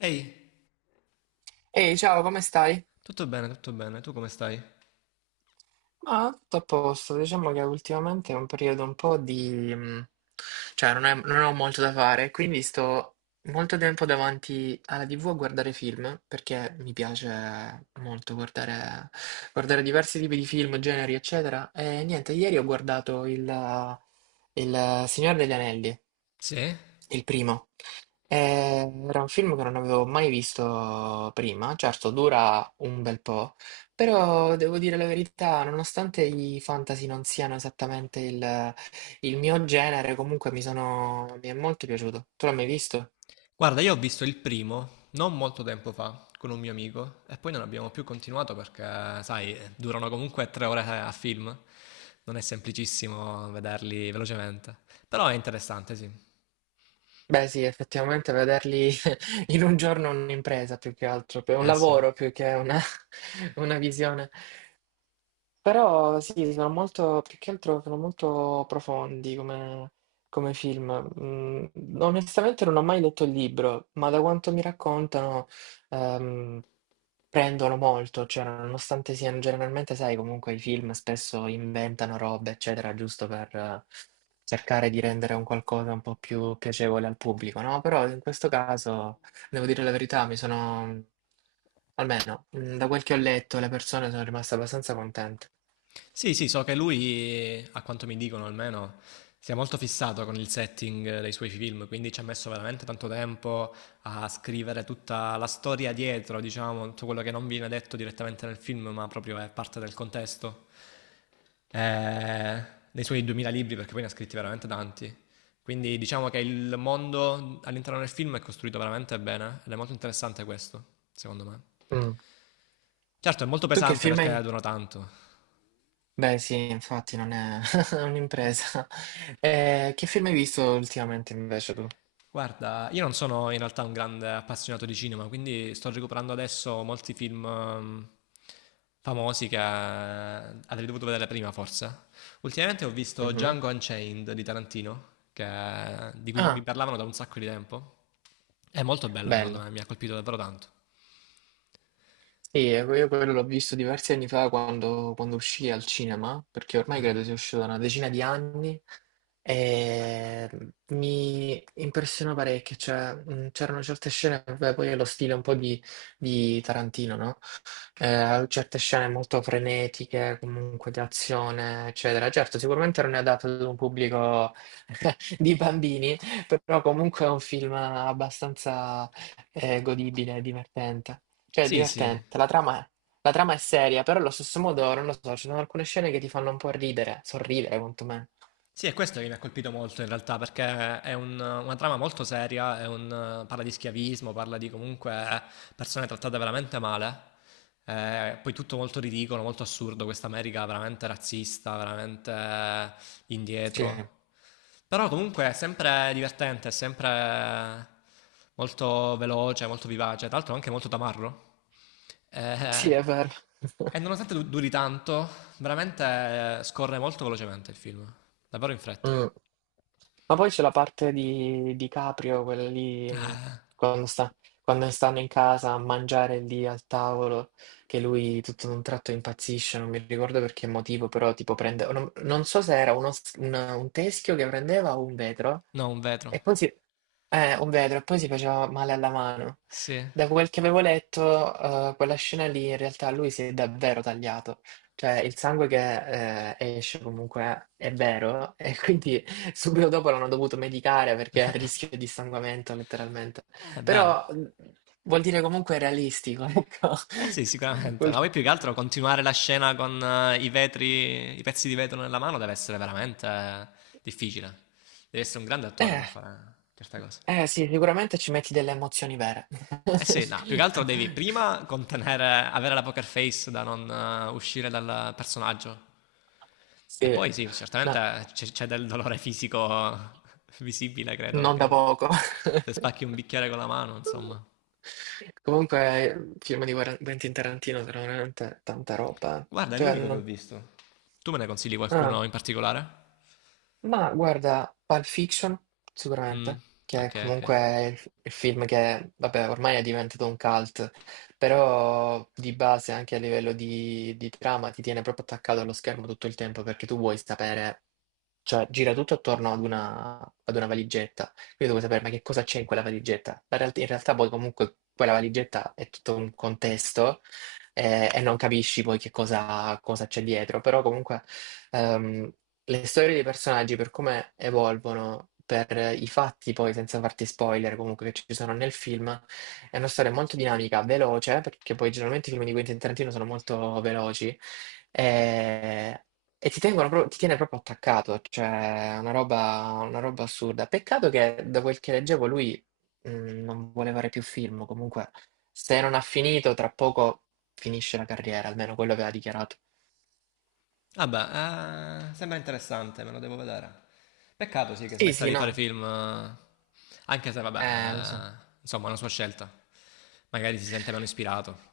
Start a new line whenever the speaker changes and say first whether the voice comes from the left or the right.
left: Ehi,
right: Ehi, ciao, come stai?
left: tutto bene, tu come stai?
right: Ma tutto a posto, diciamo che ultimamente è un periodo un po' di... cioè non ho molto da fare, quindi sto molto tempo davanti alla TV a guardare film, perché mi piace molto guardare diversi tipi di film, generi, eccetera. E niente, ieri ho guardato il Signore degli Anelli,
left: Sì?
right: il primo. Era un film che non avevo mai visto prima, certo dura un bel po', però devo dire la verità, nonostante i fantasy non siano esattamente il mio genere, comunque mi è molto piaciuto. Tu l'hai mai visto?
left: Guarda, io ho visto il primo non molto tempo fa con un mio amico e poi non abbiamo più continuato perché, sai, durano comunque 3 ore a film, non è semplicissimo vederli velocemente, però è interessante, sì.
right: Beh sì, effettivamente vederli in un giorno è un'impresa più che altro, è un
left: Eh sì.
right: lavoro più che una visione. Però sì, sono molto più che altro sono molto profondi come film. Mhmm, onestamente non ho mai letto il libro, ma da quanto mi raccontano, ehm, prendono molto, cioè nonostante siano generalmente sai comunque i film spesso inventano robe, eccetera, giusto per cercare di rendere un qualcosa un po' più piacevole al pubblico, no, però in questo caso, devo dire la verità, mi sono almeno, da quel che ho letto, le persone sono rimaste abbastanza contente.
left: Sì, sì, so che lui, a quanto mi dicono almeno, si è molto fissato con il setting dei suoi film, quindi ci ha messo veramente tanto tempo a scrivere tutta la storia dietro, diciamo, tutto quello che non viene detto direttamente nel film, ma proprio è parte del contesto. Eh, Dei suoi 2000 libri, perché poi ne ha scritti veramente tanti. Quindi diciamo che il mondo all'interno del film è costruito veramente bene ed è molto interessante questo, secondo me.
right: Mm.
left: Certo, è molto
right: Tu che
left: pesante
right: film hai?
left: perché dura tanto.
right: Beh, sì, infatti non è un'impresa. Che film hai visto ultimamente invece tu?
left: Guarda, io non sono in realtà un grande appassionato di cinema, quindi sto recuperando adesso molti film famosi che avrei dovuto vedere prima, forse. Ultimamente ho visto
right: Mhm.
left: Django Unchained di Tarantino, di cui mi
right: Ah,
left: parlavano da un sacco di tempo. È molto bello, secondo
right: bello.
left: me, mi ha colpito davvero tanto.
right: Sì, io quello l'ho visto diversi anni fa quando uscì al cinema, perché ormai credo sia uscito da una decina di anni, e mi impressionò parecchio, cioè, c'erano certe scene, vabbè, poi è lo stile un po' di Tarantino, no? Certe scene molto frenetiche, comunque di azione, eccetera. Certo, sicuramente non è adatto ad un pubblico di bambini, però comunque è un film abbastanza godibile, e divertente. Cioè, è
left: Sì, sì.
right: divertente. La trama è seria, però allo stesso modo, non lo so, ci sono alcune scene che ti fanno un po' ridere, sorridere, quantomeno.
left: Sì, è questo che mi ha colpito molto in realtà, perché una trama molto seria, parla di schiavismo, parla di comunque persone trattate veramente male. Poi tutto molto ridicolo, molto assurdo, questa America veramente razzista, veramente
right: Sì,
left: indietro. Però comunque è sempre divertente, è sempre molto veloce, molto vivace, tra l'altro anche molto tamarro.
right: sì,
left: Eh,
right: è vero.
left: e nonostante duri tanto, veramente scorre molto velocemente il film. Davvero in fretta.
right: Mm. Ma poi c'è la parte di Caprio, quella lì,
left: Ah,
right: quando sta, quando stanno in casa a mangiare lì al tavolo, che lui tutto d'un tratto impazzisce, non mi ricordo per che motivo, però tipo prende, non so se era un teschio che prendeva o un vetro,
left: no, un vetro.
right: e poi si, un vetro, e poi si faceva male alla mano.
left: Sì.
right: Da quel che avevo letto, quella scena lì in realtà lui si è davvero tagliato. Cioè, il sangue che esce comunque è vero, e quindi subito dopo l'hanno dovuto medicare perché è a rischio di sanguinamento letteralmente.
left: Eh beh.
right: Però vuol dire comunque realistico, ecco.
left: Eh sì, sicuramente. Ma
right: Quel-
left: poi più che altro continuare la scena con i vetri, i pezzi di vetro nella mano deve essere veramente difficile. Devi essere un grande attore
right: Eh,
left: per fare certe cose.
right: eh, sì, sicuramente ci metti delle emozioni vere. No,
left: Eh sì, no, più che altro devi prima contenere, avere la poker face da non uscire dal personaggio. E
right: sì,
left: poi sì, certamente
right: no,
left: c'è, c'è del dolore fisico visibile, credo,
right: non da
left: perché
right: poco.
left: se spacchi un bicchiere con la mano, insomma.
right: Comunque, film di Quentin Tarantino sono veramente tanta roba.
left: Guarda, è
right: Cioè,
left: l'unico che ho
right: non...
left: visto. Tu me ne consigli
right: ah.
left: qualcuno in particolare?
right: Ma guarda, Pulp Fiction,
left: Mm,
right: sicuramente, che è
left: ok, ok.
right: comunque il film che, vabbè, ormai è diventato un cult, però di base anche a livello di trama ti tiene proprio attaccato allo schermo tutto il tempo perché tu vuoi sapere, cioè gira tutto attorno ad una valigetta, quindi tu vuoi sapere ma che cosa c'è in quella valigetta. In realtà poi comunque quella valigetta è tutto un contesto e non capisci poi che cosa c'è dietro, però comunque... ehm, le storie dei personaggi per come evolvono, per i fatti poi, senza farti spoiler comunque che ci sono nel film, è una storia molto dinamica, veloce, perché poi generalmente i film di Quentin Tarantino sono molto veloci, e, e ti tiene proprio attaccato, cioè è una roba assurda. Peccato che da quel che leggevo lui mh, non vuole fare più film, comunque se non ha finito, tra poco finisce la carriera, almeno quello aveva dichiarato.
left: Vabbè, sembra interessante, me lo devo vedere. Peccato sì che
right: Sì,
left: smetta
right: sì,
left: di fare
right: no,
left: film, anche se vabbè,
right: lo so.
left: insomma è una sua scelta. Magari si sente meno ispirato.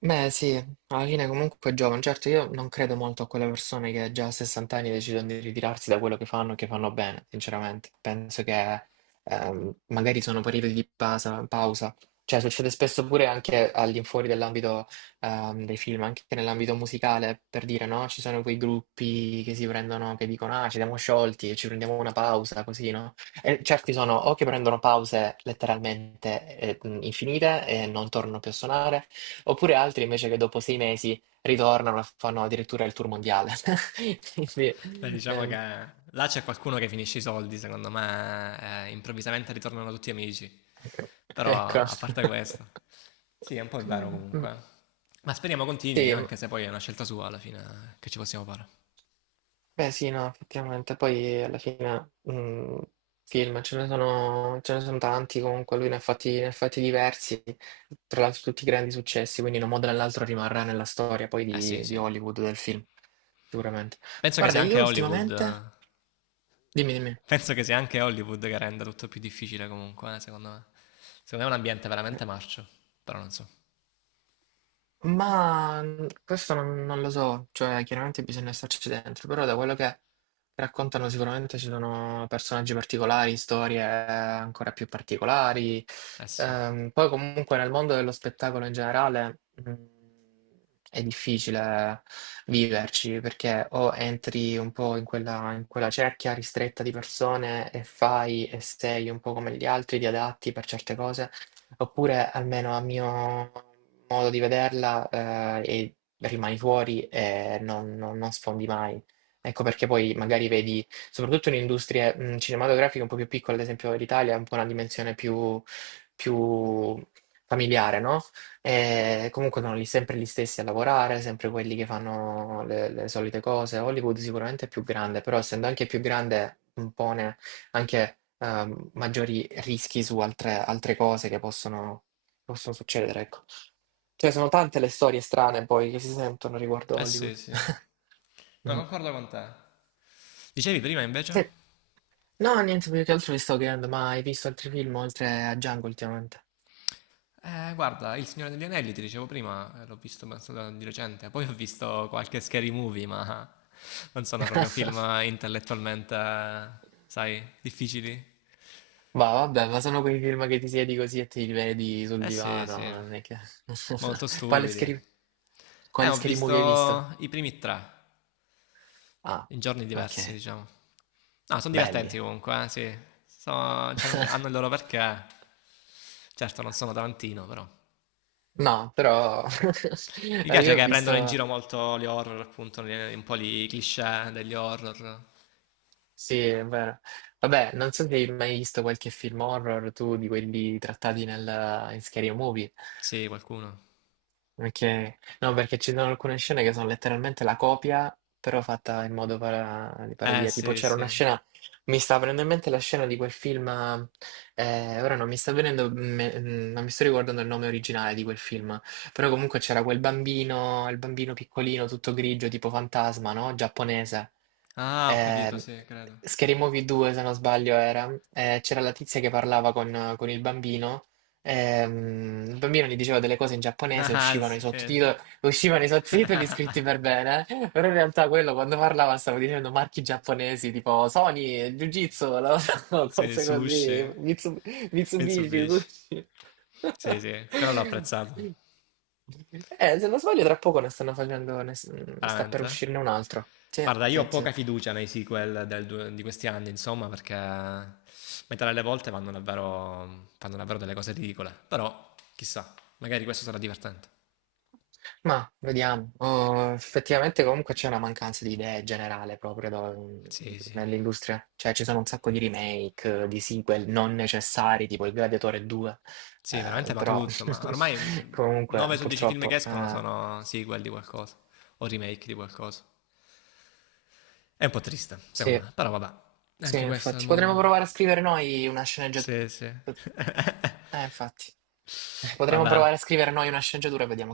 right: Beh sì, alla fine comunque è giovane, certo io non credo molto a quelle persone che già a 60 anni decidono di ritirarsi da quello che fanno e che fanno bene, sinceramente. Penso che magari sono periodi di pausa. Cioè succede spesso pure anche all'infuori dell'ambito dei film, anche nell'ambito musicale, per dire no, ci sono quei gruppi che si prendono, che dicono ah ci siamo sciolti e ci prendiamo una pausa, così no? E certi sono o che prendono pause letteralmente infinite e non tornano più a suonare, oppure altri invece che dopo 6 mesi ritornano e fanno addirittura il tour mondiale. Quindi,
left: Beh, diciamo che là c'è qualcuno che finisce i soldi, secondo me, improvvisamente ritornano tutti amici. Però
right: ecco.
left: a parte questo, sì, è un po' vero
right: Mm,
left: comunque. Ma speriamo continui,
right: sì,
left: anche se poi è una scelta sua alla fine, che ci possiamo fare.
right: beh sì, no, effettivamente. Poi alla fine film ce ne sono tanti comunque, lui ne ha fatti diversi, tra l'altro tutti grandi successi, quindi in un modo o nell'altro rimarrà nella storia poi
left: Eh sì,
right: di
left: sì.
right: Hollywood, del film, sicuramente.
left: Penso che
right: Guarda,
left: sia
right: io
left: anche Hollywood
right: ultimamente...
left: eh,
right: Dimmi, dimmi.
left: Penso che sia anche Hollywood che renda tutto più difficile comunque, secondo me. Secondo me è un ambiente veramente marcio, però non so.
right: Ma questo non lo so, cioè chiaramente bisogna starci dentro, però da quello che raccontano sicuramente ci sono personaggi particolari, storie ancora più particolari.
left: Eh sì.
right: Poi comunque nel mondo dello spettacolo in generale mm, è difficile viverci perché o entri un po' in in quella cerchia ristretta di persone e fai e sei un po' come gli altri, ti adatti per certe cose, oppure almeno a mio modo di vederla e rimani fuori e non sfondi mai. Ecco perché poi magari vedi, soprattutto in industrie cinematografiche un po' più piccole, ad esempio l'Italia ha un po' una dimensione più familiare, no? E comunque sono lì sempre gli stessi a lavorare, sempre quelli che fanno le solite cose. Hollywood sicuramente è più grande, però essendo anche più grande impone anche maggiori rischi su altre cose che possono succedere, ecco. Cioè, sono tante le storie strane poi che si sentono riguardo
left: Eh sì,
right: Hollywood.
left: sì. No,
right: Mm.
left: concordo con te. Dicevi prima invece?
right: Sì. No, niente, più che altro mi sto chiedendo, ma hai visto altri film oltre a Django ultimamente?
left: Guarda, Il Signore degli Anelli, ti dicevo prima, l'ho visto penso di recente, poi ho visto qualche Scary Movie, ma non sono proprio film intellettualmente, sai, difficili.
right: Ma vabbè, ma sono quei film che ti siedi così e ti rivedi sul
left: Eh sì,
right: divano,
left: sì.
right: non è che...
left: Molto
right: Quale
left: stupidi.
right: scary... Quale
left: Ho
right: scary movie hai visto?
left: visto i primi tre.
right: Ah,
left: In giorni
right: ok,
left: diversi, diciamo. No, sono divertenti
right: belli.
left: comunque, sì. Cioè, hanno il loro perché. Certo, non sono Tarantino, però.
right: No, però
left: Mi piace
right: io ho
left: che prendono in
right: visto.
left: giro molto gli horror, appunto, un po' i cliché degli horror.
right: Sì, è vero. Vabbè, non so se hai mai visto qualche film horror tu di quelli trattati in Scary Movie.
left: Sì, qualcuno.
right: Ok, no, perché ci sono alcune scene che sono letteralmente la copia, però fatta in modo di parodia. Tipo
left: Sì,
right: c'era
left: sì.
right: una scena, mi sta venendo in mente la scena di quel film, ora non mi sta venendo, non mi sto ricordando il nome originale di quel film, però comunque c'era quel bambino, il bambino piccolino, tutto grigio, tipo fantasma, no? Giapponese.
left: Ah, ho capito,
right: Eh,
left: sì, credo.
right: Scary Movie 2, se non sbaglio, era. C'era la tizia che parlava con il bambino. Il bambino gli diceva delle cose in giapponese,
left: Ah, sì,
right: uscivano i sottotitoli scritti per bene, eh. Però in realtà quello quando parlava stava dicendo marchi giapponesi tipo Sony, Jiu-Jitsu,
left: sì,
right: cose
left: sushi.
right: così, Mitsubishi,
left: Mitsubishi.
right: sushi.
left: Sì, sì, quello l'ho apprezzato.
right: Se non sbaglio, tra poco ne stanno facendo, ne s- sta per
left: Veramente?
right: uscirne un altro. Sì,
left: Guarda, io
right: sì,
left: ho
right: sì.
left: poca fiducia nei sequel di questi anni, insomma, perché metà delle volte vanno davvero, fanno davvero delle cose ridicole. Però, chissà, magari questo sarà divertente.
right: Ma vediamo, oh, effettivamente comunque c'è una mancanza di idee generale proprio
left: Sì, sì.
right: nell'industria, cioè ci sono un sacco di remake, di sequel non necessari, tipo il Gladiatore 2.
left: Sì, veramente, ma
right: Però
left: tutto. Ma ormai
right: comunque
left: 9 su 10 film che
right: purtroppo
left: escono sono sequel di qualcosa o remake di qualcosa. È un po' triste, secondo
right: sì,
left: me, però vabbè.
right: sì,
left: Anche questo è il
right: infatti potremmo
left: mondo.
right: provare a scrivere noi una sceneggiatura.
left: Sì, sì.
right: Infatti. Potremmo
left: Vabbè,
right: provare a scrivere noi una sceneggiatura e vediamo